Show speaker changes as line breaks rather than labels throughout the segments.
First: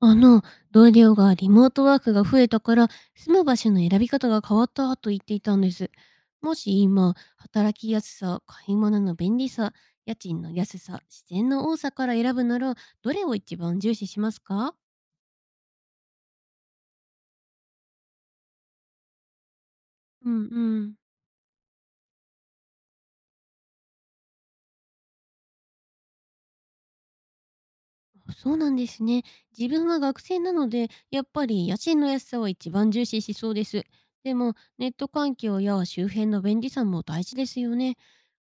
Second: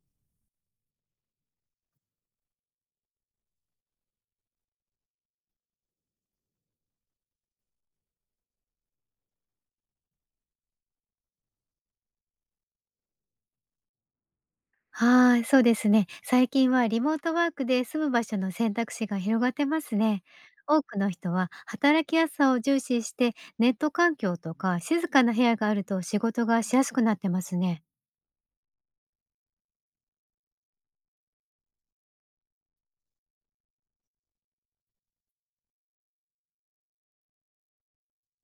あの、同僚がリモートワークが増えたから、住む場所の選び方が変わったと言っていたんです。もし今、働きやすさ、買い物の便利さ、家賃の安さ、自然の多さから選ぶなら、どれを一番重視しますか？
はい、そうですね。最近はリモートワークで住む場所の選択肢が広がってますね。
うんう
多
ん。
くの人は働きやすさを重視して、ネット環境とか静かな部屋があると仕事がしやすくなってますね。
あ、そうなんですね。自分は学生なので、やっぱり家賃の安さを一番重視しそうです。でも、ネット環境や周辺の便利さも大事ですよね。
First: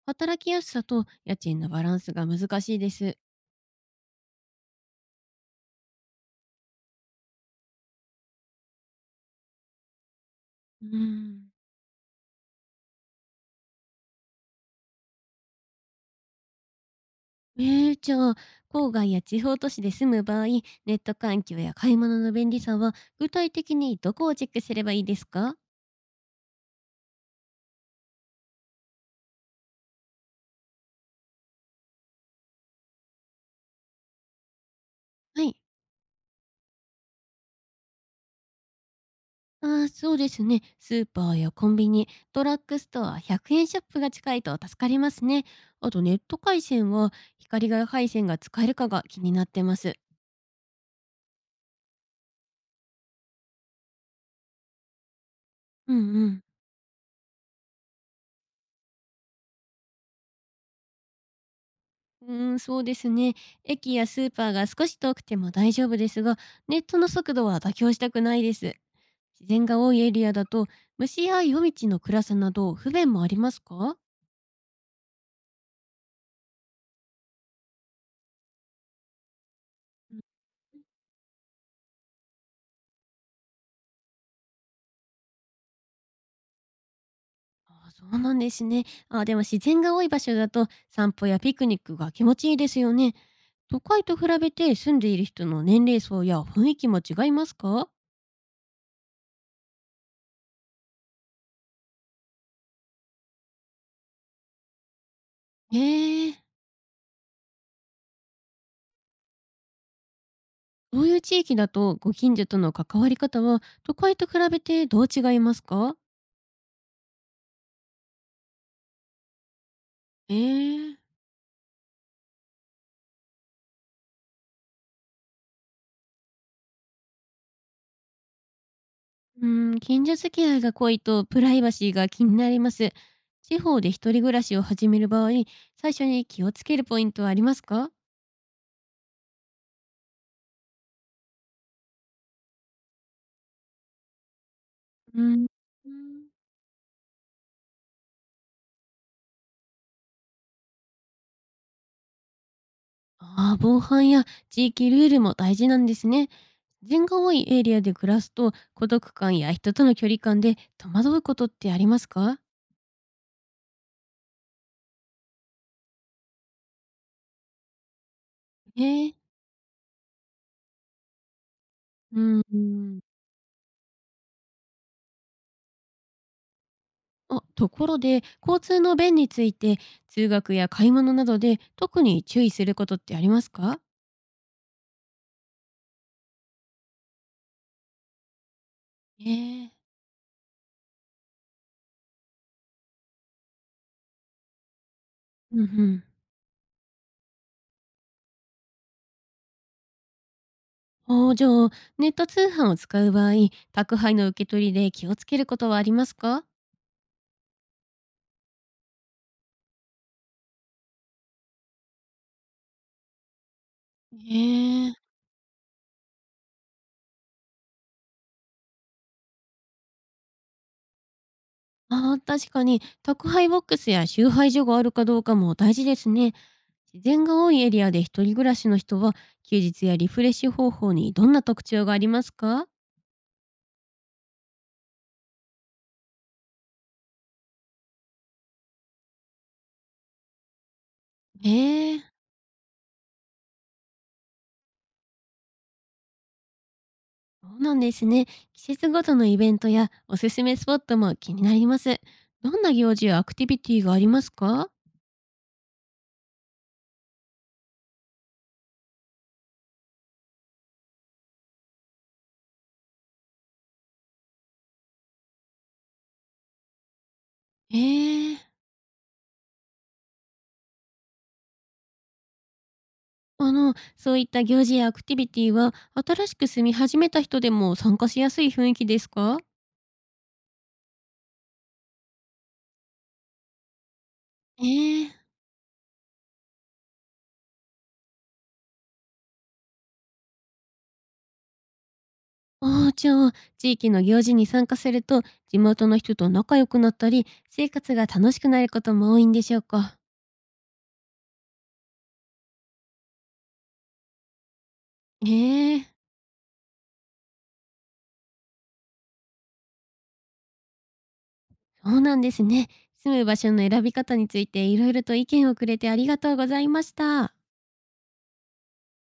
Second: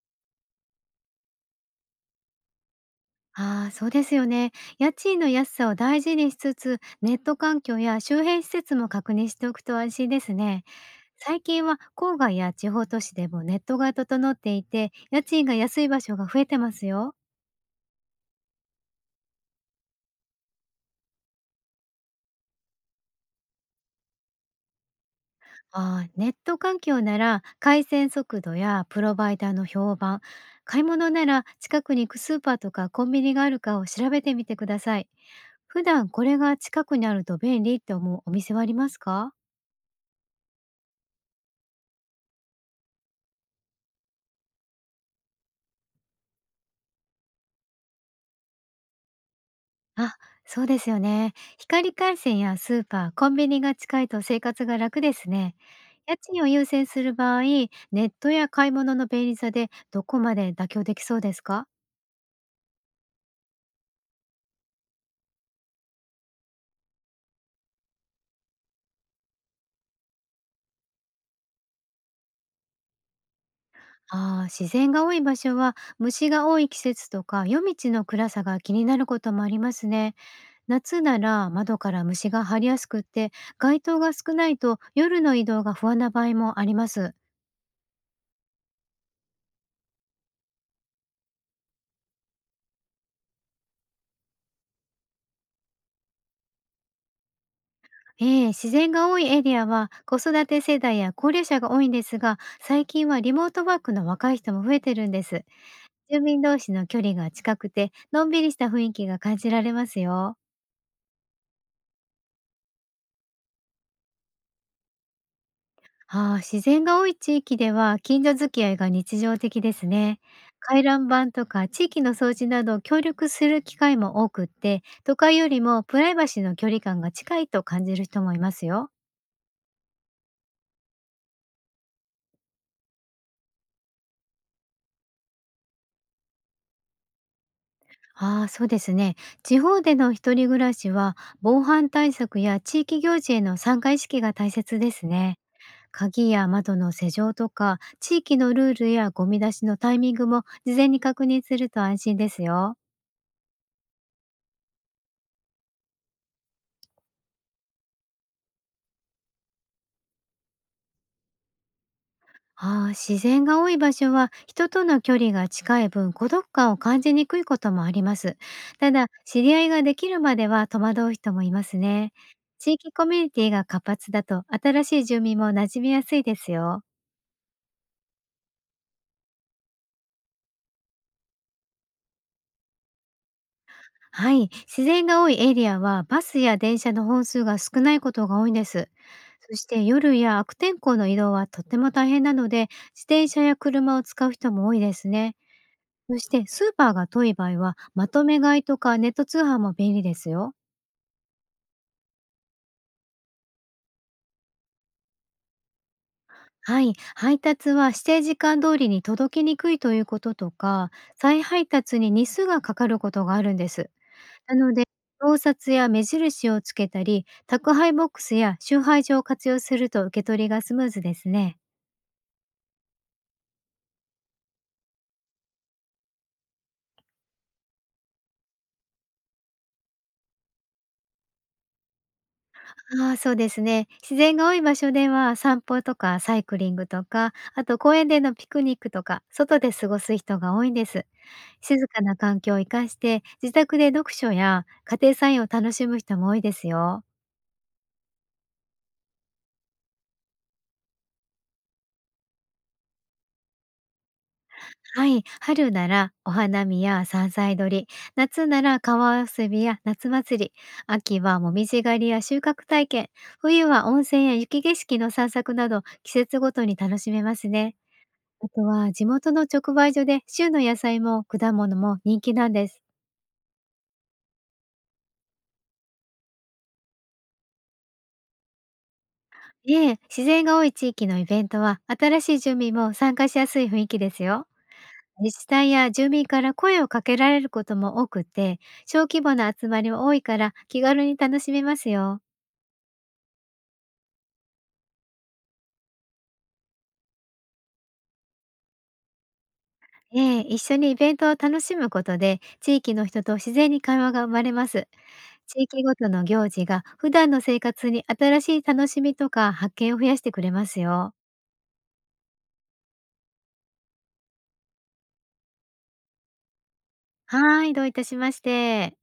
働きやすさと家賃のバランスが難しいです。
ああ、そうですよね。家賃の安さを大事にしつつ、ネット環境や周辺施設も確認しておくと安心ですね。
うー
最
ん。
近は郊外や地方都市でもネットが整っていて、家賃が安い場所が増えてますよ。
ええ、じゃあ、郊外や地方都市で住む場合、ネット環境や買い物の便利さは、具体的にどこをチェックすればいいですか？
ああ、ネット環境なら回線速度やプロバイダーの評判、買い物なら近くに行くスーパーとかコンビニがあるかを調べてみてください。
はい。
普段これが近くにあると便利って思うお店はありますか？
ああ、そうですね。スーパーやコンビニ、ドラッグストア、100円ショップが近いと助かりますね。あとネット回線は、光が回線が使えるかが気になってます。
あ、そうですよね。光回線やスーパー、コンビニが近いと生活が楽ですね。
うん
家
うん。
賃を優先する場合、ネットや買い物の便利さでどこまで妥協できそうですか？
うーん、そうですね。駅やスーパーが少し遠くても大丈夫ですが、ネットの速度は妥協したくないです。自然が多いエリアだと、虫や夜道の暗さなど不便もありますか？
ああ、自然が多い場所は虫が多い季節とか夜道の暗さが気になることもありますね。夏なら窓から虫が張りやすくって、街灯が少ないと夜の移動が不安な場合もあります。
ああ、そうなんですね。あ、でも自然が多い場所だと散歩やピクニックが気持ちいいですよね。都会と比べて住んでいる人の年齢層や雰囲気も違いますか？
ええ、自然が多いエリアは子育て世代や高齢者が多いんですが、最近はリモートワークの若い人も増えてるんです。
へ
住
え。
民同士の距離が近くて、のんびりした雰囲気が感じられますよ。
どういう地域だとご近所との関わり方は都会と比べてどう違いますか？
ああ、自然が多い地域では近所付き合いが日常的ですね。
え
回覧
え。
板とか地域の掃除など協力する機会も多くって、都会よりもプライバシーの距離感が近いと感じる人もいますよ。
うーん、近所付き合いが濃いとプライバシーが気になります。地方で一人暮らしを始める場合、最初に気をつけるポイントはありますか？
ああ、そうですね。地方での一人暮らしは、防犯対策や地域行事への参加意識が大切です
うー
ね。
ん、ん。
鍵や窓の施錠とか地域のルールやゴミ出しのタイミングも事前に確認すると安心ですよ。
ああ、防犯や地域ルールも大事なんですね。人が多いエリアで暮らすと、孤独感や人との距離感で戸惑うことってありますか？
ああ、自然が多い場所は人との距離が近い分、孤独感を感じにくいこともあります。ただ、
ええ。
知り合いができるまでは戸惑う人もいますね。
うんう
地域
ん。
コミュニティが活発だと、新しい住民も馴染みやすいですよ。
あ、ところで、交通の便について、通学や買い物などで特に注意することってありますか？
はい、自然が多いエリアはバスや電車の本数が少ないことが多いんです。
え
そし
え。
て夜や悪天候の移動はとっても大変なので、自転車や車を使う人も多いですね。
うんうん。
そしてスーパーが遠い場合は、まとめ買いとかネット通販も便利ですよ。
ああ、じゃあ、ネット通販を使う場合、宅配の受け取りで気をつけることはありますか？
はい、配達は指定時間通りに届きにくいということとか、再配達に日数がかかることがあるんです。
へ
なので、
え。
盗撮や目印をつけたり、宅配ボックスや集配所を活用すると受け取りがスムーズですね。
ああ、確かに、宅配ボックスや集配所があるかどうかも大事ですね。自然が多いエリアで一人暮らしの人は、休日やリフレッシュ方法にどんな特徴がありますか？
ああ、そうですね。自然が多い場所では散歩とかサイクリングとか、あと公園でのピクニックとか外で過ごす人が多いんです。
へ
静
え、
かな環境を生かして、自宅で読書や家庭菜園を楽しむ人も多いですよ。
そうなんですね。季節ごとのイベントやおすすめスポットも気になります。どんな行事やアクティビティがありますか？
はい、春ならお花見や山菜採り、夏なら川遊びや夏祭り、秋はもみじ狩りや収穫体験、冬は温泉や雪景色の散策など季節ごとに楽しめます
へ
ね。
え。
あとは地元の直売所で旬の野菜も果物も人気なんです。
そういった行事やアクティビティは、新しく住み始めた人でも参加しやすい雰囲気ですか？
ええ、自然が多い地域のイベントは新しい住民も参加しやすい雰囲気ですよ。
ええ。
自治体や住民から声をかけられることも多くて、小規模な集まりも多いから気軽に楽しめますよ。
ああ、じゃあ、地域の行事に参加すると、地元の人と仲良くなったり、生活が楽しくなることも多いんでしょうか？
ええ、一緒にイベントを楽しむことで、地域の人と自然に会話が生まれます。
え
地域
え。
ごとの行事が普段の生活に新しい楽しみとか発見を増やしてくれますよ。
そうなんですね。住む場所の選び方についていろいろと意見をくれてありがとうございました。
はい、どういたしまして。